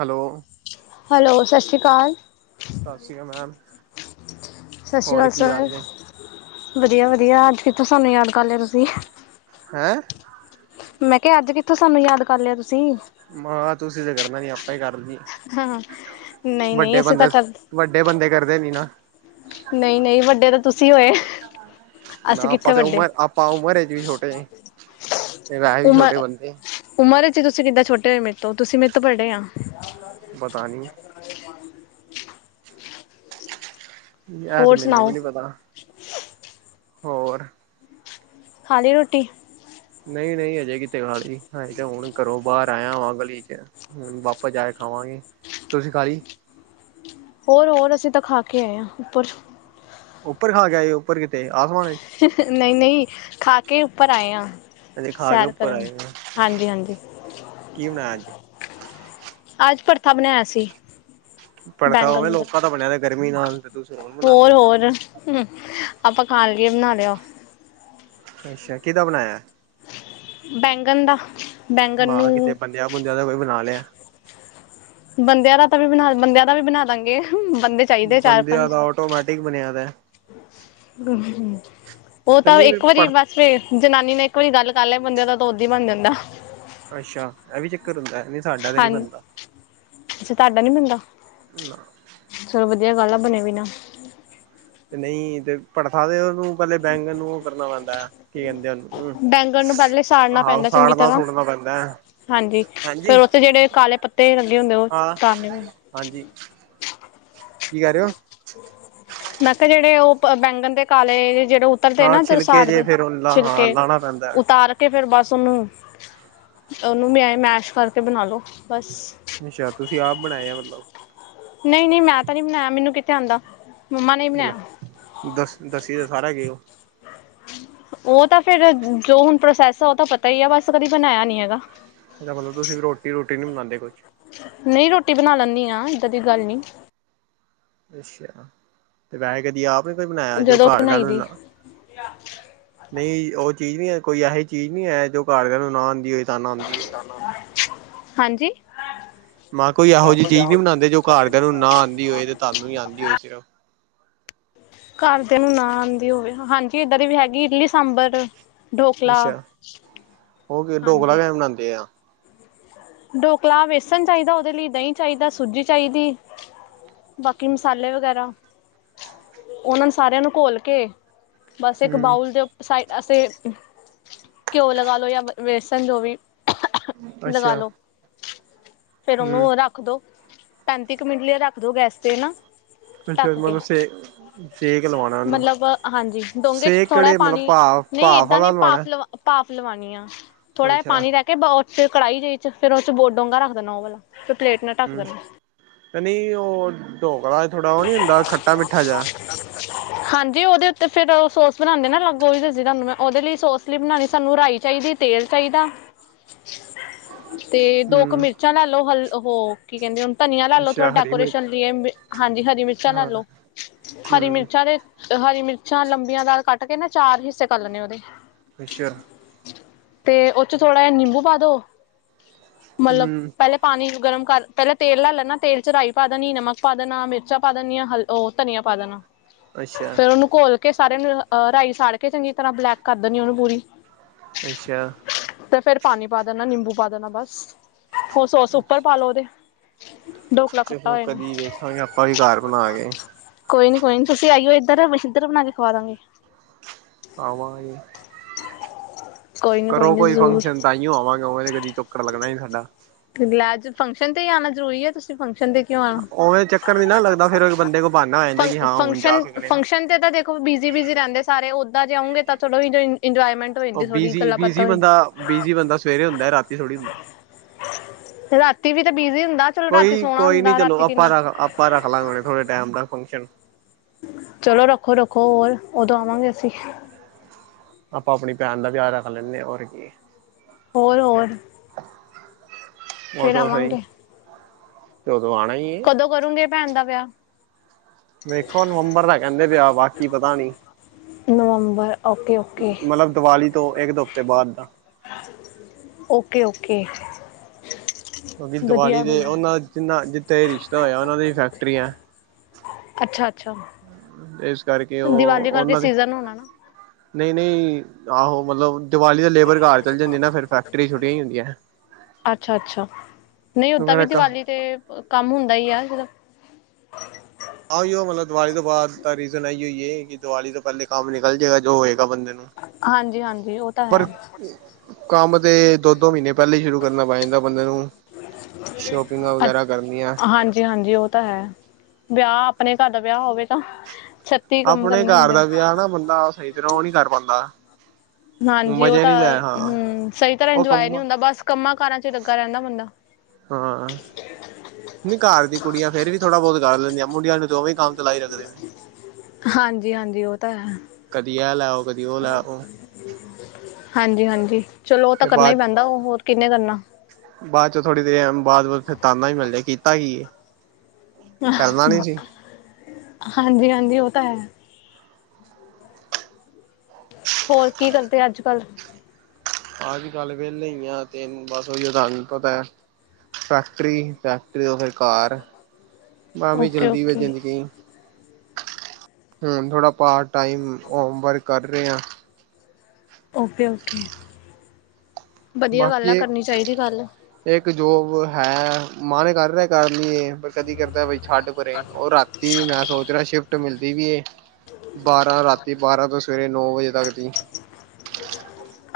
Hello hello, ਸਤਿ ਸ੍ਰੀ ਅਕਾਲ। ਸਤਿ ਸ੍ਰੀ ਅਕਾਲ ਮੈਮ, ਸਤਿ ਸ਼੍ਰੀ ਹੋਰ ਅਕਾਲ ਕੀ ਹਾਲ ਸਰ ਨੇ? ਵਧੀਆ- ਵਧੀਆ, ਅੱਜ ਕਿਥੋਂ ਸਾਨੂੰ ਯਾਦ ਕਰ ਲਿਆ, ਤੁਸੀ? ਹੈਂ। ਮੈਂ ਕਿਹਾ, ਅੱਜ ਕਿਥੋਂ ਸਾਨੂੰ, ਯਾਦ ਕਰ ਲਿਆ ਤੁਸੀ? ਮੈਂ ਕਿਹਾ, ਤੁਸੀਂ ਤੇ ਕਰਨਾ ਨੀ, ਆਪਾਂ ਹੀ ਕਰ ਲਈਏ। ਨਹੀਂ, ਨਹੀਂ ਵੱਡੇ ਅਸੀਂ ਤਾਂ ਬੰਦੇ ਕਰ ਵੱਡੇ, ਬੰਦੇ ਕਰਦੇ ਨੀ ਨਾ। ਨਹੀਂ-ਨਹੀਂ, ਵੱਡੇ ਤਾਂ ਤੁਸੀਂ ਹੋਏ। ਨਾ, ਅਸੀਂ ਕਿੱਥੇ ਆਪਾਂ ਤੇ ਵੱਡੇ ਉਮਰ, ਆਪਾਂ ਉਮਰ ਚ ਵੀ ਛੋਟੇ। ਤੇ, ਵੈਸੇ ਵੀ ਛੋਟੇ ਉਮਰ ਬੰਦੇ ਉਮਰ ਚ ਤੁਸੀਂ, ਕਿੱਦਾਂ ਛੋਟੇ ਹੋਏ ਮੇਰੇ ਤੋਂ, ਤੁਸੀਂ ਮੇਰੇ ਤੋਂ ਬੜੇ ਆਂ। ਪਤਾ ਨੀ ਇਹ ਤੇ ਹੋਰ, ਮੈਨੂੰ ਵੀ ਸੁਣਾਓ? ਨੀ ਪਤਾ ਹੋਰ। ਖਾ, ਲੀ ਰੋਟੀ? ਨਹੀਂ -ਨਹੀਂ, ਹਜੇ ਕਿਤੇ ਖਾ ਲੀ, ਹਜੇ ਤਾਂ ਹੁਣ ਘਰੋਂ ਬਾਹਰ ਆਇਆ ਵਾਂ, ਗਲੀ ਚ ਹੁਣ ਵਾਪਸ ਜਾ ਕੇ ਖਾਵਾਂਗੇ, ਤੁਸੀਂ ਖਾ ਲਈ? ਹੋਰ, ਹੋਰ ਅਸੀਂ ਤਾਂ ਖਾ ਕੇ ਆਏ ਹਾਂ, ਉੱਪਰ ਉੱਪਰ ਖਾ ਕੇ ਆਏ ਓ? ਉੱਪਰ ਕਿਤੇ, ਆਸਮਾਨ ਵਿੱਚ? ਨਹੀਂ-ਨਹੀਂ, ਖਾ ਕੇ ਉੱਪਰ ਆਏ ਆਂ, ਹਜੇ ਖਾ ਕੇ ਸੈਰ ਉੱਪਰ ਕਰਨ ਆਏ ਹੋ। ਹਾਂਜੀ- ਹਾਂਜੀ ਕੀ ਬਣਾਯਾ ਆਜ਼? ਅੱਜ ਭਰਥਾ ਬਣਾਇਆ ਸੀ। ਪੜਦਾ ਉਵੇਂ ਲੋਕਾਂ ਦਾ ਬਣਿਆ ਗਰਮੀ ਨਾਲ ਤੇ। ਤੁਸੀਂ ਹੁਣ ਬਣਾਉਂਦੇ ਹੋਰ, ਹੋ ਹੋਰ ਆਪਾਂ ਖਾਣ ਲਈਏ ਬਣਾ ਲਿਆ। ਅੱਛਾ, ਕਿਹਦਾ ਬਣਾਇਆ। ਬੈਂਗਣ ਦਾ। ਬੈਂਗਣ ਮੈਂ ਕਿਹਾ ਨੂੰ ਬੰਦਿਆ- ਬੁੰਦਿਆਂ ਦਾ ਕੋਈ ਬਣਾ ਲਿਆ। ਬੰਦਿਆਂ ਦਾ ਤਾਂ, ਵੀ ਬਣਾ ਬੰਦਿਆਂ ਦਾ ਵੀ ਬਣਾ ਦਾਂਗੇ, ਬੰਦੇ ਚਾਹੀਦੇ ਚਾਰ ਬੰਦਿਆਂ ਪੰਜ ਦਾ ਆਟੋਮੈਟਿਕ ਬਣਿਆ ਪਿਆ। ਉਹ ਤੇ ਤਾਂ ਨਹੀਂ ਫਿਰ ਇੱਕ ਵਾਰੀ ਪੜ ਬਸ ਫੇਰ ਜਨਾਨੀ ਨੇ ਇੱਕ ਵਾਰੀ ਗੱਲ ਕਰ ਲਿਆ। ਬੰਦੇਆਂ ਦਾ ਤਾਂ ਉੱਦਾ ਹੀ ਬਣ ਜਾਂਦਾ। ਅੱਛੇਆ। ਇਹ ਵੀ ਚੱਕਰ ਹੁੰਦਾ, ਨਹੀਂ ਸਾਡਾ ਤੇ ਨੀ ਹਾਂਜੀ ਬੰਦਾ। ਅੱਛਾ, ਤੁਹਾਡਾ ਨੀ ਬਨਦਾ। ਨਾ। ਚਲੋ ਵਧੀਆ ਗੱਲ ਆ, ਬਣੇ ਵੀ ਨਾ। ਤੇ ਨਹੀਂ ਤੇ ਪੜਥਾ ਤੇ ਉਹਨੂੰ ਪਹਿਲੇ ਬੈਂਗਨ ਨੂੰ ਉਹ ਕਰਨਾ ਪੈਂਦਾ ਆ। ਕੀ ਕਹਿੰਦੇ ਉਹਨੂੰਮ ਬੈਂਗਣ ਨੂੰ ਪਹਿਲੇ ਸਾੜਨਾ ਆਹੋ ਪੈਂਦਾ ਚੰਗੀ ਸਾੜਨਾ- ਤਰ੍ਹਾਂ ਸੁੜਨਾ ਪੈਂਦਾ ਏ। ਹਾਂਜੀ। ਫੇਰ ਉੱਥੇ ਜਿਹੜੇ ਕਾਲੇ ਪੱਤੇ ਲੱਗੇ ਹੁੰਦੇ ਉਹ ਹਾਂ ਉਤਾਰਨੇ ਉ। ਹਾਂਜੀ। ਕੀ ਕਰ ਰਹੇ ਹੋ। ਮੈਂ ਕਿਹਾ ਜਿਹੜੇ ਉਹ ਬੈਂਗਨ ਦੇ ਕਾਲੇ ਜਿਹੜੇ ਓਪੱਰ ਦੇ ਹਾਂ ਨਾ ਉੱਧਰ ਛਿਲਕੇ ਸਾੜ ਜੇ ਦੇ, ਫੇਰ ਉਹਦਾ ਹਾਂ ਛਿਲਕੇ ਲਾਣਾ ਪੈਂਦਾ ਉਤਾਰ ਕੇ ਫੇਰ ਬਸ ਉਹਨੂੰ, ਉਹਨੂੰ ਵੀ ਮੈਸ਼ ਕਰਕੇ ਬਣਾਲੋ ਬਸ। ਅੱਛਾ, ਤੁਸੀਂ ਆਪ ਬਣਾਏ ਆ। ਮਤਲਬ ਨਹੀਂ-ਨਹੀਂ ਮੈਂ ਤਾਂ ਨਹੀਂ ਬਣਾਇਆ। ਮੈਨੂੰ ਕਿੱਥੇ ਆਉਂਦਾ। ਮੰਮਾ ਨੇ ਅ ਬਣਾਇਆ ਲੇ ਦਸ, ਦਸੀ ਦਾ ਸਾਰਾ ਗਏ ਉਹ। ਉਹ ਤਾਂ ਫੇਰ, ਜੋ ਹੁਣ ਪ੍ਰੋਸੈਸ ਆ ਉਹ ਤਾਂ ਪਤਾ ਹੀ ਆ ਬਸ, ਕਦੀ ਬਣਾਇਆ ਨੀ ਹੈਗਾ। ਇਹਦਾ ਮਤਲਬ ਤੁਸੀਂ ਰੋਟੀ- ਰੁਟੀ ਨੀ ਬਨਾਉਂਦੇ ਕੋਈ। ਨਹੀਂ ਰੋਟੀ ਬਣਾ ਲੈਂਦੀ ਆ, ਇੱਦਾਂ ਦੀ ਗੱਲ ਨਹੀਂ। ਅੱਛਾ, ਤੇ ਵੈਸੇ ਕਦੀ ਆਪ ਨੇ ਕੋਈ ਬਣਾਇਆ ਜੋ ਜਦੋਂ ਘਰ ਬਣਾਈ ਦੀ ਕੇਹਦਣ। ਨਹੀਂ ਉਹ ਚੀਜ਼ ਨਹੀਂ ਹੈ। ਕੋਈ ਇਹੋਹੀ ਚੀਜ਼ ਨਹੀਂ ਹੈ, ਜੋ ਘਾਰ ਦੇਆ ਨੂੰ ਨਾ ਆਉਂਦੀ ਹੋਏ। ਤੁਹਾਨੂੰ ਆਉਂਦੀ ਹੋਏ। ਹਾਂਜੀ। ਮਾਂ ਕਿਹਾ ਕੋਈ ਇਹੋ ਜਿਹੀ ਚੀਜ਼ ਨੀ ਬਣਾਉਂਦੇ, ਜੋ ਘਰਦਿਆਂ ਨੂੰ ਨਾ ਆਉਂਦੀ ਹੋਏ। ਤੇ ਤੁਾਨੂੰ ਹੀ ਆਉਂਦੀ ਹੋਏ ਸਿਰਫ। ਘਰਦਿਆਂ ਨੂੰ ਨਾ ਆਉਂਦੀ ਹੋਵੇ। ਹਾਂਜੀ ਇੱਦਾਂ ਦੀ ਵੀ ਹੈਗੀ ਇਡਲੀ- ਸਾਂਬਰ। ਢੋਕਲਾ, ਅੱਛਾ ਉਹ ਢੋਕਲਾ ਹਾਂਜੀ। ਕਿਵੇਂ ਬਣਾਉਂਦੇ ਆ। ਡਢੋਕਲਾ ਬੇਸਣ ਚਾਹੀਦਾ ਉਹਦੇ ਲਈ, ਦਹੀਂ ਚਾਹੀਦਾ, ਸੂਜੀ ਚਾਹੀਦੀ। ਬਾਕੀ ਮਸਾਲੇ ਵਗੈਰਾ, ਉਹਨਾਂ ਨੂੰ ਸਾਰਿਆਂ ਨੂੰ ਘੋਲ ਕੇ ਬਸ ਇੱਕ ਹਮ ਬਾਊਲ ਦੇ ਸਾਈਡ ਅਸੀਂ ਘਿਓ ਲਗਾ ਲਓ ਜਾਂ ਬੇਸਣ ਜੋ ਵੀ ਅੱਛਾ। ਫੇਰ ਉਹਨੂੰ ਹਮ ਰੱਖ ਦੋ। ਪੈਂਤੀ ਕੁ ਮਿੰਟ ਲਿਆ ਰੱਖ ਦੋ ਗੈਸ ਤੇ ਨਾ। ਅੱਛਾ। ਢੱਕ ਕੇ ਬਤਲਸ [unintelligible] ਸੇਕ ਲਵਾਉਣਾ ਉਹਨੂੰ। ਮਤਲਬ ਹਾਂਜੀ ਡੋਂਗੇ ਚ ਸੇਕ ਥੋੜ੍ਹਾ ਕਿਹੜੇ ਮਤਲਬ ਭਾ ਭਾਫ਼ ਵਾਲਾ ਲਵਾਉਣਾ। ਭਾਪ ਲਵਾਉਣੀ ਆ। ਥੋੜਾ ਜਿ ਅੱਛਾ ਪਾਣੀ ਰੱਖ ਚ ਕੜਾਈ ਦੇ ਚ ਫੇਰ ਉਹ ਚ ਬੋ ਡੋਂਘਾ ਰੱਖ ਦੇਣਾ। ਉਹ ਵਾਲਾ ਫੇਰ ਪਲੇਟ ਨਾਲ ਢੱਕ ਦੇਣਾ। ਤੇ ਨਹੀਂ ਉਹ ਡੋਕਲਾ ਥੋੜਾ ਉਹ ਨਹੀਂ ਹੁੰਦਾ ਖੱਟਾ- ਮਿੱਠਾ ਜਿਹਾ। ਹਾਂਜੀ, ਉਹਦੇ ਉੱਤੇ ਫੇਰ ਉਹ ਸੋਸ ਬਣਾਉਂਦੇ ਨਾ। ਅਲੱਗ ਉਹਹੀ ਦੱਸੀ ਤੁਹਾਨੂੰ ਮੈਂ। ਉਹਦੇ ਲਈ ਸੋਸ ਲਈ ਬਣਾਉਣੀ ਸਾਨੂੰ ਰਾਈ ਚਾਹੀਦੀ। ਤੇਲ ਚਾਹੀਦਾ। ਹ। ਤੇ ਦੋ ਕ ਮਿਰਚਾਂ ਲੈ ਲਓ। ਹਲ ਉਹ ਕੀ ਕਹਿੰਦੇ ਹੁਣ ਧਨੀਆ ਲੈ ਲੋ ਥੋੜਾ ਅੱਛਾ ਹਰੀ ਮਿਰਚ ਡੈਕੋਰੇਸ਼ਨ ਲਈ। ਹਾਂਜੀ, ਹਰੀ ਮਿਰਚਾਂ ਲੈ ਹਾਂ ਲਓ, ਹਰੀ ਹਮ ਮਿਰਚਾਂ। ਅਰੇ ਹਰੀ ਮਿਰਚਾਂ ਲੰਬੀਆਂ ਦਾਲ ਕੱਟ ਕੇ ਨਾ ਚਾਰ ਹਿੱਸੇ ਕਰ ਲੈਣੇ ਉਹਦੇ। ਅੱਛਾ। ਤੇ ਉਹਦੇ ਚ' ਥੋੜ੍ਹਾ ਜਿਹਾ ਨਿੰਬੂ ਪਾ ਦੋ। ਮਤਲਬ ਹਮ ਪਹਿਲੇ ਪਾਣੀ ਗਰਮ ਕਰ ਪਹਿਲਾਂ ਤੇਲ ਲੈ ਲੈਣਾ। ਤੇਲ ਚ' ਰਈ ਪਾ ਪਾ ਦੇਣੀ ਨਮਕ ਪਾ ਦੇਣਾ, ਮਿਰਚਾਂ ਪਾ ਦੇਣੀ, ਆ ਹ ਉਹ ਧਨੀਆ ਪਾ ਦੇਣਾ। ਅੱਛਾ। ਫਿਰ ਉਹਨੂੰ ਘੋਲ ਕੇ ਸਾਰਿਆਂ ਨੂੰ ਅਹ ਰਾਈ ਸਾੜ ਕੇ ਚੰਗੀ ਤਰ੍ਹਾਂ ਬਲੈਕ ਕਰ ਦੇਣੀ ਉਹਨੂੰ ਪੂਰੀ। ਅੱਛਾ ਤੇ ਫੇਰ ਪਾਣੀ ਪਾ ਦੇਣਾ ਨਿੰਬੂ ਪਾ ਦੇਣਾ ਬਸ ਹੋਰ ਸੋਸ ਉੱਪਰ ਪਾ ਲਉ ਉਹਦੇ। ਦੋ ਚਲੋ ਕਦੀ ਵੇਖਾਂਗੇ ਆਪਾਂ ਵੀ ਘਰ ਬਣਾ ਕੇ। ਕੋਈ ਨੀ ਕੋਈ ਨੀ ਤੁਸੀਂ ਆਈਓ ਇੱਧਰ ਅਸੀਂ ਇਧਰ ਬਣਾ ਕੇ ਖਵਾ ਦਾਂਗੇ। ਆਵਾਂਗੇ। ਕੋਈ ਨੀ ਕਰੋ ਨੀ ਕੋਈ ਜ਼ਰੂਰ ਫੰਕਸ਼ਨ ਤਾਂਈਓ ਆਵਾਂਗੇ ਉਵੇ ਕਦੀ ਚੱਕਰ ਲੱਗਣਾ ਹੀ ਨਹੀਂ ਸਾਡਾ। ਲੈ ਅੱਜ ਫੰਕਸ਼ਨ ਤੇ ਹੀ ਆਉਣਾ ਜ਼ਰੂਰੀ ਹੈ। ਤੁਸੀਂ ਫੰਕਸ਼ਨ ਤੇ ਕਿਉ ਆਣਾ ਉਵੇਂ ਚੱਕਰ ਨੀ ਨਾ ਲੱਗਦਾ ਫੇਰ ਬੰਦੇ ਕੋਲ ਬਹਾਨਾ ਹੋ ਜਾਂਦਾ ਕਿ ਫੰਕ ਹਾਂ ਹੁਣ ਜਾ ਸਕਦੇ ਹਾਂ ਫੰਕਸ਼ਨ ਤੇ ਤਾਂ ਦੇਖੋ। ਤੇ ਬਿਜ਼ੀ-ਬਿਜ਼ੀ ਰਹਿੰਦੇ ਸਾਰੇ ਉਦਾਂ ਜੇ ਆਉਂਗੇ ਤਾਂ ਚਲੋ ਵੀ ਇੰਜੋਇਮੈਂਟ। ਉਹ ਬੀਜੀ, ਬੀਜੀ ਬੰਦਾ। ਬੀਜੀ ਬੰਦਾ ਸਵੇਰੇ ਹੁੰਦਾ ਰਾਤੀ ਥੋੜ੍ਹੀ ਹੁੰਦਾ। ਰਾਤੀ ਵੀ ਤਾਂ ਬਿਜੀ ਹੁੰਦਾ। ਚਲੋ ਰਾਤੀ ਕੋਈ- ਸੋਹਣਾ ਕੋਈ ਨੀ ਹੁੰਦਾ ਚਲੋ ਰਾਤੀ ਆਪਾਂ ਕਿੰਨਾ ਰੱਖ ਆਪਾਂ ਰੱਖ ਲਾਂਗੇ ਥੋੜੇ ਟਾਈਮ ਦਾ ਫੰਕਸ਼ਨ। ਚਲੋ ਰੱਖੋ- ਰੱਖੋ ਹੋਰ, ਉਦੋਂ ਆਵਾਂਗੇ ਅਸੀਂ। ਆਪਾਂ ਆਪਣੀ ਭੈਣ ਦਾ ਵਿਆਹ ਰੱਖ ਲੈਂਦੇ ਹਾਂ ਹੋਰ ਕੀ। ਹੋਰ- ਹੋਰ। ਫੇਰ ਉਦੋਂ ਸਹੀ ਆਵਾਂਗੇ ਤੇ ਉਦੋਂ ਆਉਣਾ। ਹੈ ਕਦੋਂ ਕਰੋਂਗੇ ਭੈਣ ਦਾ ਵਿਆਹ? ਵੇਖੋ ਨਵੰਬਰ ਦਾ ਕਹਿੰਦੇ ਪਿਆ ਬਾਕੀ ਪਤਾ ਨੀ। ਨਵੰਬਰ ਓਕੇ, ਓਕੇ। ਮਤਲਬ ਦੀਵਾਲੀ ਤੋਂ ਇੱਕ ਦੋ ਹਫ਼ਤੇ ਬਾਦ ਦਾ। Okay -okay. ਕਿਉਂਕਿ ਦੀਵਾਲੀ ਵਧੀਆ ਦੇ ਵਧੀਆ ਉਹਨਾ ਜਿੰਨਾ ਜਿੱਥੇ ਇਹ ਰਿਸ਼ਤਾ ਹੋਇਆ ਉਹਨਾਂ ਦੀ ਫੈਕਟਰੀ ਹੈ। ਅੱਛਾ-ਅੱਛਾ ਇਸ ਕਰਕੇ ਦੀਵਾਲੀ ਕਰਕੇ ਸੀਜਨ ਹੋਣਾ ਨਾ। ਨਹੀਂ-ਨਹੀਂ ਆਹੋ ਮਤਲਬ। ਦੀਵਾਲੀ ਦੇ ਲੇਬਰ ਘਰ ਚੱਲੀ ਜਾਂਦੀ ਨਾ ਫਿਰ ਫੈਕਟਰੀ ਛੁਟੀਆਂ ਹੁੰਦੀਆਂ। ਅੱਛਾ-ਅੱਛਾ, ਨਹੀਂ ਓਦਾਂ ਫਿਰ ਵੀ ਇੱਕ ਦੀਵਾਲੀ ਤੇ ਕੰਮ ਹੁੰਦਾ ਹੀ ਆ ਜਿੱਦਾਂ। ਆ ਹੀ ਉਹ ਮਤਲਬ ਦੀਵਾਲੀ ਤੋਂ ਬਾਅਦ ਤਾਂ ਰੀਜ਼ਨ ਆ ਹੀ ਹੋਈਏ ਕਿ ਦੀਵਾਲੀ ਤੋਂ ਪਹਿਲੇ ਕੰਮ ਨਿਕਲ ਜਾਵੇਗਾ ਜੋ ਹੋਏਗਾ ਬੰਦੇ ਨੂੰ। ਹਾਂਜੀ-ਹਾਂਜੀ, ਉਹ ਤਾਂ ਹੈ। ਪਰ ਕੰਮ ਤੇ ਦੋ-ਦੋ ਮਹੀਨੇ ਪਹਿਲਾਂ ਹੀ ਸ਼ੁਰੂ ਕਰਨਾ ਪੈ ਜਾਂਦਾ ਬੰਦੇ ਨੂੰ। ਸ਼ੋਪਿੰਗਾਂ ਅ ਵਗੈਰਾ ਕਰਨੀਆਂ ਹਾਂਜੀ-ਹਾਂਜੀ ਉਹ ਤਾਂ ਹੈ। ਵਿਆਹ ਆਪਣੇ ਘਰ ਦਾ ਵਿਆਹ ਹੋਵੇ ਤਾਂ ਛ। ਆਪਣੇ ਘਰ ਦਾ ਵਿਆਹ ਨਾ ਬੰਦਾ ਸਹੀ ਤਰ੍ਹਾਂ ਉਹ ਨਹੀਂ ਕਰ ਪਾਉਂਦਾ। ਹਾਂਜੀ ਉਹ ਮਜ਼ੇ ਤਾਂ ਨੀ ਲੈ ਹਾਂ ਹਮ ਸਹੀ ਤਰ੍ਹਾਂ ਉਹ ਇੰਜੋਏ ਨਹੀਂ ਕੰਮਾਂ ਹੁੰਦਾ ਬਸ ਕੰਮਾਂ ਕਾਰਾਂ ਚ ਲੱਗਾ ਰਹਿੰਦਾ ਬੰਦਾ। ਹਾਂ। ਨਹੀਂ ਘਰ ਦੀ ਕੁੜੀਆਂ ਫੇਰ ਵੀ ਥੋੜਾ ਬਹੁਤ ਕਰ ਲੈਂਦੀਆਂ। ਮੁੰਡੀਆਂ ਨੂੰ ਤੇ ਉਵੈਂ ਕੰਮ ਲਾਈ ਰੱਖਦੇ ਨੇ। ਹਾਂਜੀ-ਹਾਂਜੀ ਉਹ ਤਾਂ ਹੈ। ਕਦੀ ਇਹ ਲੈ ਆਉ ਕਦੀ ਉਹ ਲੈ ਆਉ। ਹਾਂਜੀ-ਹਾਂਜੀ, ਚਲੋ ਉਹ ਤਾਂ ਫਿਰ ਕਰਨਾ ਹੀ ਬਾਅਦ ਪੈਂਦਾ ਉਹ ਹੋਰ ਕਿੰਹਨੇ ਕਰਨਾ। ਬਾਅਦ ਚ ਥੋੜੀ ਦੇਰ ਬਾਅਦ ਫਿਰ ਤਾੱਨਾ ਹੀ ਮਿਲ ਜਾਏ ਕੀਤਾ ਈ ਕੀ ਏ। ਕਰਨਾ ਨੀ ਸੀ ਹਾਂਜੀ-ਹਾਂਜੀ ਉਹ ਤਾਂ ਹੈ। ਹੋਰ ਕੀ ਕਰਦੇ ਅੱਜ ਕੱਲ ਅੱਜ ਕੱਲ ਵਿਹਲੇ ਹੀ ਆ ਤੈਨੂੰ ਬਸ ਉਹੀ ਰਾਣੀ ਪਤਾ ਹੈ। ਫੈਕਟਰੀ-ਫੈਕਟਰੀ ਤੋਂ ਫਿਰ ਘਰ ਮੈਂ ਵੀ ਓਕੇ ਜਲਦੀ ਵੇ ਓਕੇ ਜ਼ਿੰਦਗੀ ਹੁਣ ਥੋੜਾ ਪਾਰਟ ਟਾਈਮ ਹੋਮ ਵਰਕ ਕਰ ਰਹੇ ਹਾਂ। ਓਕੇ-ਓਕੇ ਬਾਕੀ ਇੱਕ ਜੋਬ ਹੈ ਮਨ ਕਰ ਰਿਹਾ ਕਰ ਲਈਏ ਪਰ ਕਦੀ ਕਹਿੰਦਾ ਬਾਈ ਛੱਡ ਪਰੇ ਉਹ ਰਾਤੀ ਮੈਂ ਸੋਚ ਰਿਹਾ ਸ਼ਿਫਟ ਮਿਲਦੀ ਪਈ ਇਹ ਬਾਰਾਂ ਰਾਤੀ ਬਾਰਾਂ ਤੋਂ ਸਵੇਰੇ ਨੌ ਵਜੇ ਤੱਕ ਦੀ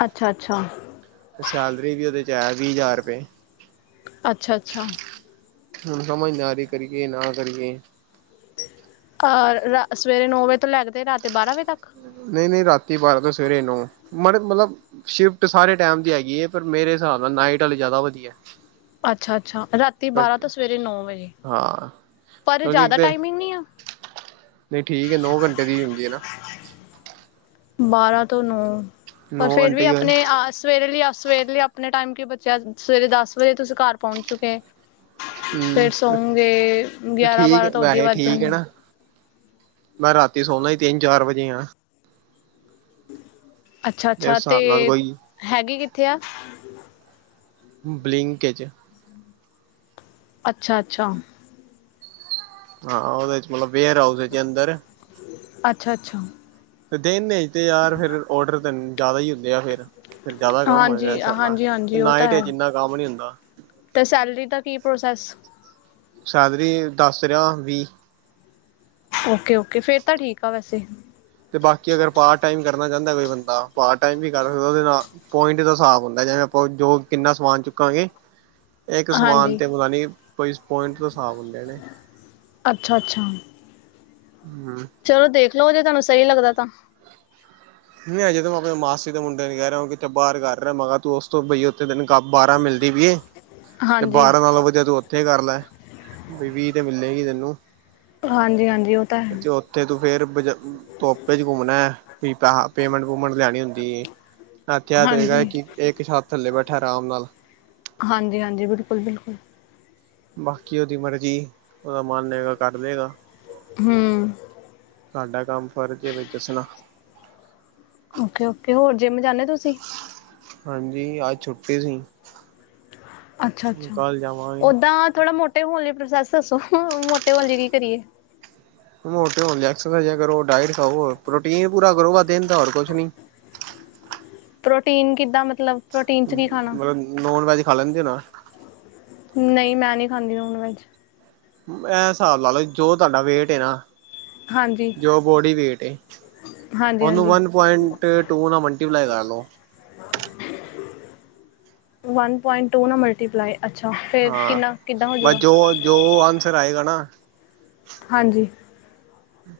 ਅੱਛਾ- ਅੱਛਾ। ਸੈਲਰੀ ਵੀ ਉਹਦੇ ਚ ਹੈ ਵੀਹ ਹਜ਼ਾਰ ਰੁਪਏ ਅੱਛਾ -ਅੱਛਾ। ਹੁਣ ਸਮਝ ਨਹੀਂ ਆ ਰਹੀ ਕਰੀਏ ਨਾ ਕਰੀਏ ਸਵੇਰੇ ਨੌ ਵਜੇ ਤੋਂ ਲੈ ਕੇ ਰਾਤ ਦੇ ਬਾਰਾਂ ਵਜੇ ਤੱਕ ਨਹੀਂ ਨਹੀਂ ਰਾਤੀਂ ਬਾਰਾਂ ਤੋਂ ਸਵੇਰੇ ਨੋ ਮੜੇ ਮਤਲਬ ਸ਼ਿਫਟ ਸਾਰੇ ਟਾਈਮ ਦੀ ਹੈਗੀ ਹੈ ਪਰ ਮੇਰੇ ਹਿਸਾਬ ਨਾਲ ਨਾਈਟ ਵਾਲੀ ਜ਼ਿਆਦਾ ਵਧੀਆ ਅੱਛਾ, -ਅੱਛਾ ਰਾਤੀਂ ਬਾਰਾਂ ਤੋਂ ਸਵੇਰੇ ਨੌਂ ਵਜ਼ੇ ਹਾਂ ਕਿਉਂਕਿ ਤੇ ਨਹੀਂ ਆ। ਨਹੀਂ ਠੀਕ ਹੈ ਨੋ ਘੰਟੇ ਦੀ ਹੁੰਦੀਂ ਹੈ ਨਾ ਬਾਰਾਂ ਤੋਂ ਨੌ ਪਰ ਨੌ ਫਿਰ ਘੰਟੇ ਵੀ ਹੀ ਹੋਏ ਆਪਣੇ ਆਸ ਸਵੇਰੇ ਲਈ ਸਵੇਰ ਲਈ ਆਪਣੇ ਟਾਈਮ ਕਿ ਬਚਿਆ ਸਵੇਰੇ ਦੱਸ ਵਜੇ ਤੁਸੀਂ ਘਰ ਪਹੁੰਚ ਚੁੱਕੇ ਫਿਰ ਹਮ ਸੌਂ ਗੇ ਗਿਆਰਾਂ ਠੀਕ ਬਾਰਾਂ ਤੋਂ ਉਧੀ ਵੈਸੇ ਵੱਜ ਠੀਕ ਹੈ ਜਾਂਦੇ ਨਾ ਮੈਂ ਰਾਤੀ ਸੌਂਦਾ ਹੀ ਤਿੰਨ ਚਾਰ ਵਜੇ ਆ ਅੱਛਾ-ਅੱਛਾ ਉਸ ਤੇ ਹਿਸਾਬ ਨਾਲ ਕੋਈ ਹੈਗੀ ਕਿੱਥੇ ਆ ਬਲਿੰਕ ਇਚ ਅੱਛਾ-ਅੱਛਾ। ਹਾਂ ਉਹਦਾ ਮਤਲਬ ਵੇਅਰ ਹਾਊਸ ਹੈ ਜੇ ਅੰਦਰ ਅੱਛਾ-ਅੱਛਾ। ਦੇਨ ਤੇ ਯਾਰ ਫਿਰ ਔਡਰ ਤੈਨ ਜ਼ਿਆਦਾ ਹੀ ਹੁੰਦੇ ਆ ਫਿਰ ਫਿਰ ਜ਼ਿਆਦਾ ਕੰਮ ਹੋਏਗਾ ਹਾਂਜੀ ਇਸ ਹਿਸਾਬ ਨਾਲ ਹਾਂਜੀ ਤੇ ਹਾਂਜੀ ਉਹ ਤਾਂ ਨਾਈਟ ਚ ਹੈ। ਇੰਨਾ ਕੰਮ ਨੀ ਹੁੰਦਾ ਤੇ ਸੈਲਰੀ ਦਾ ਕੀ ਪ੍ਰੋਸੈਸ ਸੈਲਰੀ ਦੱਸ ਰਿਹਾ ਵੀਹ ਓਕੇ-ਓਕੇ ਫਿਰ ਤਾਂ ਠੀਕ ਆ ਵੈਸੇ ਤੇ ਬਾਕੀ ਅਗਰ ਪਾਰਟ ਟਾਈਮ ਕਰਨਾ ਚਾਹੁੰਦਾ ਕੋਈ ਬੰਦਾ ਪਾਰਟ ਟਾਈਮ ਵੀ ਕਰ ਸਕਦਾ ਉਹਦੇ ਨਾਲ ਪੁਆਇੰਟ ਦਾ ਹਿਸਾਬ ਹੁੰਦਾ ਜਿਵੇਂ ਆਪਾਂ ਜੋ ਕਿੰਨਾ ਸਮਾਨ ਚੱਕਾਂਗੇ ਇੱਕ ਸਮਾਨ ਹਾਂਜੀ ਤੇ ਪਤਾ ਨਹੀਂ ਪੁਆਇੰਟ ਦੇ ਹਿਸਾਬ ਹੁੰਦੇ ਨੇ ਅੱਛਾ- ਅੱਛਾ। ਹੂ,,, ਚਲੋ ਦੇਖ ਲਓ ਜੇ ਤੁਹਾਨੂੰ ਸਹੀ ਲੱਗਦਾ ਤਾਂ ਨਹੀਂ ਅਜੇ ਤੂੰ ਆਪਣੇਂ ਮਾਸੀ ਦੇ ਮੁੰਡੇ ਨ ਕਹਿ ਰਿਹਾਂ ਹੋ ਬਾਹਰ ਕਰ ਰਿਹਾਂ ਮਗਰ ਤੂੰ ਉਸ ਤੋਂ ਬਈ ਦਿਨ ਕ ਬਾਰਾਂ ਮਿਲਦੀ ਪਈ ਇਹ ਤੇ ਹਾਂਜੀ ਬਾਰਾਂ ਨਾਲੋਂ ਵਧੀਆਂ ਤੂੰ ਇੱਥੇ ਕਰ ਲੈ ਵੀਹ ਤੇ ਮਿਲਣਾ ਨਹੀਂ ਤੈਂਨੂੰ ਹਾਂਜੀ ਹਾਂਜੀ ਉਹ ਤਾਂ ਹੈ। ਤੇ ਤੂੰ ਫਿਰ ਤੋਪੇ ਚ ਘੁੰਮਣਾਂ ਵੀ ਪੈਸ ਪੇਮੈਂਟ ਪੂਮੈਂਟ ਲੈਂਣੀ ਹੁੰਦੀ ਹੈ। ਆਖਿਆ ਪਿਆ ਹਾਂਜੀ ਕਿ ਇੱਕ ਛੱਤ ਥੱਲੇ ਬੈਠਾਂ ਆਰਾਮ ਨਾਲ ਹਾਂਜੀ ਹਾਂਜੀ ਬਿਲਕੁਲ ਬਿਲਕੁਲ ਬਾਕੀ ਉਹਦੀ ਮਰਜ਼ੀ ਉਹਦਾ ਮਨ ਹੋਏਗਾ ਕਰ ਲੇਗਾ ਹੂ,,, ਸਾਡਾ ਕੰਮ ਫਰਜ਼ ਏ ਦੱਸਣਾ ਓਕੇ, ਓਕੇ ਹੋਰ ਜੇਮ ਜਾਂਨੇ ਤੁਸੀ ਹਾਂਜੀ, ਆੱਜ ਛੁੱਟੀ ਸੀ। ਅੱਛਾ, ਹੁਣ ਅੱਛਾ ਕੱਲ ਜਾਵਾਂਗੇ ਉਦਾਂ ਥੋੜਾ ਮੋਟੇ ਹੋਨ ਲਈ ਪ੍ਰੋਸੈਸ ਦੱਸੋ, ਮੋਟੇ ਹੋਨ ਲਈ ਕੀ ਕਰੀਏ। ਮੋਟੇ ਹੋਨ ਐਕਸਾ ਸਾਈਜਾ, ਕਰੋਂ ਡਾਇਟ ਖਾਓ, ਪ੍ਰੋਟੀਨ ਪੂਰਾ ਕਰੋ, ਵਾ ਦੇਨ ਦਾ ਹੋਰ ਕੁਛ ਨੀ ਪ੍ਰੋਟੀਨ ਕਿੱਦਾਂ ਮਤਲਬ ਪ੍ਰੋਟੀਨ 'ਚ ਕੀ ਮਲਬ ਨੋਨ ਵੈਜ ਖਾਂ ਲੈਂਦੇ ਓ ਨਾਂ ਨਈ ਮੈਂ ਨੀ ਖਾਂਦੀ ਨੋਨ ਵੈਜ ਐ ਸਾਬ ਲਾਲੋ ਜੋ ਤੋਡਾ ਵੇਟ ਨਾ, ਹਾਂਜੀ ਜੋ ਬੋਡੀ ਵੇਟ ਏ। ਹਾਂਜੀ ਓਨੂੰ ਹਾਂਜੀ ਵਨ ਪੋਇੰਟ ਟੂ ਨਾਲ ਮਲਟੀਪਲਾਏ ਕਾਰਲੋ ਵਨ ਪੁਆਇੰਟ ਟੂ ਨਾਲ ਮਲਟੀਪਲਾਏ ਅੱਛਾ, ਫਿਰ ਹਾਂ ਕਿੰਨਾ ਕਿਦਾ ਹੋ ਬਸ ਜਾਉਗਾ? ਜੋ ਜੋ ਅੰਸਵਰ ਆਇਗਾ ਨਾ। ਹਾਂਜੀ।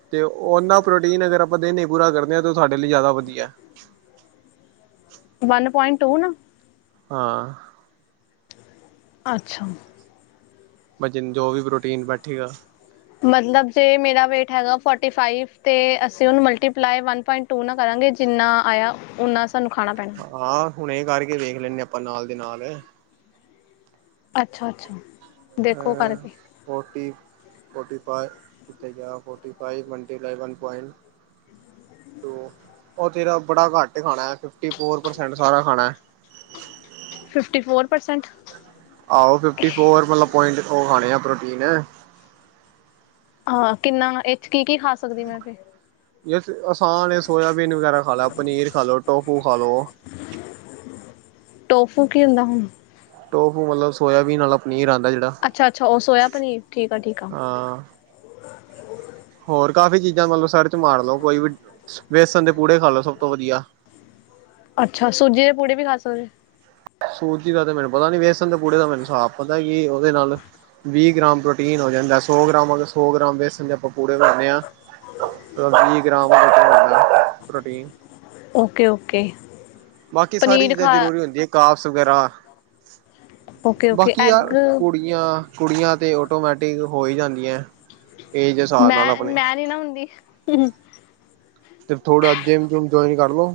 ਤੇ ਉਹਨਾਂ ਪ੍ਰੋਟੀਨ ਅਗਰ ਆਪਾਂ ਦਿਨ ਵਿਚ ਪੂਰਾ ਕਰਦੇ ਹਾਂ ਤਾਂ ਉਹ ਸਾਡੇ ਲਈ ਜਿਆਦਾ ਵਧੀਆ। ਵਨ ਪੁਆਇੰਟ ਟੂ ਨਾ। ਹਾਂ। ਅੱਛਾ। ਵਜਨ ਜੋ ਵੀ ਪ੍ਰੋਟੀਨ ਬੈਠੈ ਗਾ। ਮਤਲਬ ਜੇ ਮੇਰਾ ਵੇਟ ਹੈਗਾ ਫੋਰਟੀ ਫਾਈਵ ਤੇ ਅਸੀਂ ਉਹਨੂੰ ਮਲਟੀਪਲਾਈ ਵਨ ਪੁਆਇੰਟ। ਟੂ ਨਾ ਕਰਾਂਗੇ ਜਿੰਨਾ ਆਇਆ ਓਨਾ ਸਾਨੂੰ ਖਾਣਾ ਪੈਣਾ। ਹਾਂ, ਹੁਣੇ ਕਾਰਕੇ ਵੇਖ ਲੈਂਦੇ ਆ, ਆਪਾਂ ਨਾਲ ਦੇ ਨਾਲ ਅੱਛਾ, ਅੱਛਾ ਦੇਖੋ ਕਾਰਕੇ ਫੋਟੀ-ਫੋਟੀ ਫਾਏ ਕਿੱਥੇ ਗੇਆ ਫੋਟੀਫਾਈਵ ਮਲਟੀਪਲਾਏ ਵਨ ਪੋਂਇੰਟ [inaudible] ਓ ਤੇਰਾ ਬੜਾ ਘਾੱਟ ਖਾਣਾ, ਫਿਫਟੀ ਫੋਰ ਪਰਸੈਂਟ ਸਾਰਾ ਖਾਣਾ ਫਿਫਟੀ ਫੋਰ ਪਰਸੈਂਟ ਆਓ ਫਿਫਟੀ ਫੋਰ ਮਲਬ ਪੋਂਇੰਟ ਓ ਖਾਂਣੇ ਐ ਪ੍ਰੋਟੀਨ ਹਾਂ, ਕਿੰਨਾ ਵਾ ਏਚ ਕੀ-ਕੀ ਖਾ ਸਕਦੀ ਮੈਂ ਫੇਰ ਜੇਸ ਆਸਾਨ ਏ ਸੋਆਬੀਨ ਵਗੈਰਾ ਖਾਲੇ, ਪਨੀਰ ਖਾਲੋ, ਟੋਫੂ ਖਾਲੋ ਟੋਫੂ ਕੀ ਹੁੰਦਾ ਹੁਨ। ਟੋਫੂ ਮਲਬ ਸੋਆਬੀਨ ਆਲਾ ਪਨੀਰ ਆਂਦਾ ਅੱਛਾ, ਅੱਛਾ ਓ ਸੋਏਆ ਪਨੀਰ ਠੀਕ ਆ, ਠੀਕ ਆ‌ ਹਾਂ। ਹੋਰ ਕਾਫ਼ੀ ਚੀਜ਼ਾਂ ਮਤਲਬ ਸਰਚ ਮਾਰ ਲਓ। ਕੋਈ ਵੀ ਵੇਸਣ ਦੇ ਪੂੜੇ ਖਾ ਲਓ ਸਭ ਤੋਂ ਵਧੀਆ। ਅੱਛਾ, ਸੁੱਜੀ ਦੇ ਪੂੜੇ ਵੀ ਖਾ ਸਕਦੇ। ਸੂਜੀ ਦਾ ਤਾ ਮੈਨੂੰ ਪਤਾ ਨੀ, ਵੇਸਣ ਦੇ ਪੂੜੇ ਦਾ ਮੈਨੂੰ ਸਾਭ ਪਤਾ ਕੀ ਉਹਦੇ ਨਾਲ ਵੀਹ ਗ੍ਰਾਮ ਪ੍ਰੋਟੀਨ ਹੋ ਜਾਂਦਾ, ਸੌ ਗ੍ਰਾਮ ਅਗਰ ਸੌ ਗ੍ਰਾਮ ਵੇਸਣ ਜਾਂ ਪੂੜੇ ਰੱਖਦੇ ਆ, ਵੀਹ ਗ੍ਰਾਮ ਪ੍ਰੋਟੀਨ ਓਕੇ-ਓਕੇ। ਬਾਕੀ ਸਾਰੀ ਚੀਜ਼ਾਂ ਜ਼ਰੂਰੀ ਹੁੰਦੀਆਂ, ਕੈਰਬਸ ਵਗੈਰਾ ਓਕੇ ਓਕੇ ਬਾਕੀ ਯਾਰ ਐਗ ਕੁੜੀ ਯਾਂ ਕੁੜੀਆਂ ਤੇ ਆਟੋਮੈਟਿਕ ਹੋ ਹੀ ਜਾਂਦੀਆਂ। ਏਜ ਦੇ ਹਿਸਾਬ ਨਾਲ ਮੈਂ ਆਪਣੇ ਮੈਂ ਨੀ ਨਾ ਹੁੰਦੀ। ਫਿਰ ਥੋੜਾ ਜੀਮ ਜੂਮ ਜੁਇਨ ਕਰ ਲੋ।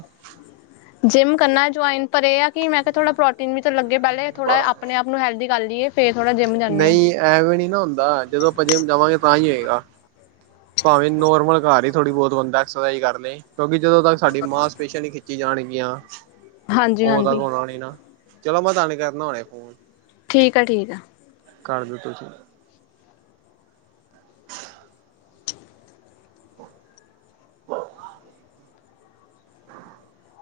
ਜਿੰਮ ਕਰਨਾ ਜੁਆਇਨ ਪਰ ਇਹ ਆ ਕਿ ਮੈਂ। ਫਿਰ ਥੋੜ੍ਹਾ ਪ੍ਰੋਟੀਨ ਵੀ ਤਾਂ ਲੱਗੇ ਪਹਿਲੇ ਥੋੜ੍ਹਾ ਆਪਣੇ ਆਪ ਨੂੰ ਹੈਲਦੀ ਕਰ ਲਈਏ ਫਿਰ ਥੋੜ੍ਹਾ ਜਿੰਮ ਜਾਂਦੇ ਹਾਂ। ਨਹੀਂ ਐਵੇਂ ਨੀ ਨਾ ਹੁੰਦਾ ਜਦੋਂ ਆਪਾਂ ਜਿੰਮ ਜਾਵਾਂਗੇ ਤਾਂ ਹੀ ਹੋਏਗਾ। ਭਾਵੇਂ ਨੋਰਮਲ ਘਰ ਹੀ ਥੋੜ੍ਹੀ ਬੋਤ ਬੰਦਾ ਐਕਸਰਸਾਈਜ਼ ਕਰਲੇ ਕਿਉਂਕਿ ਜਦੋਂ ਤੱਕ ਸਾਡੀ ਮਾਂਸ ਪੇਸ਼ਿਆਂ ਨਹੀਂ ਖਿੱਚੀ ਜਾਣਗੀਆਂ ਹਾਂਜੀ ਉਦੋਂ ਤੱਕ ਹਾਂਜੀ ਹੋਣਾ ਨੀ ਨਾ। ਚਲੋ ਮੈਂ ਤੁਹਾਨੂੰ ਕਰਨਾ ਹੁਣੇ ਫੋਨ। ਠੀਕ ਆ ਠੀਕ ਆ। ਕਰ ਦਿੱਤਾ ਸੀ। [inaudible]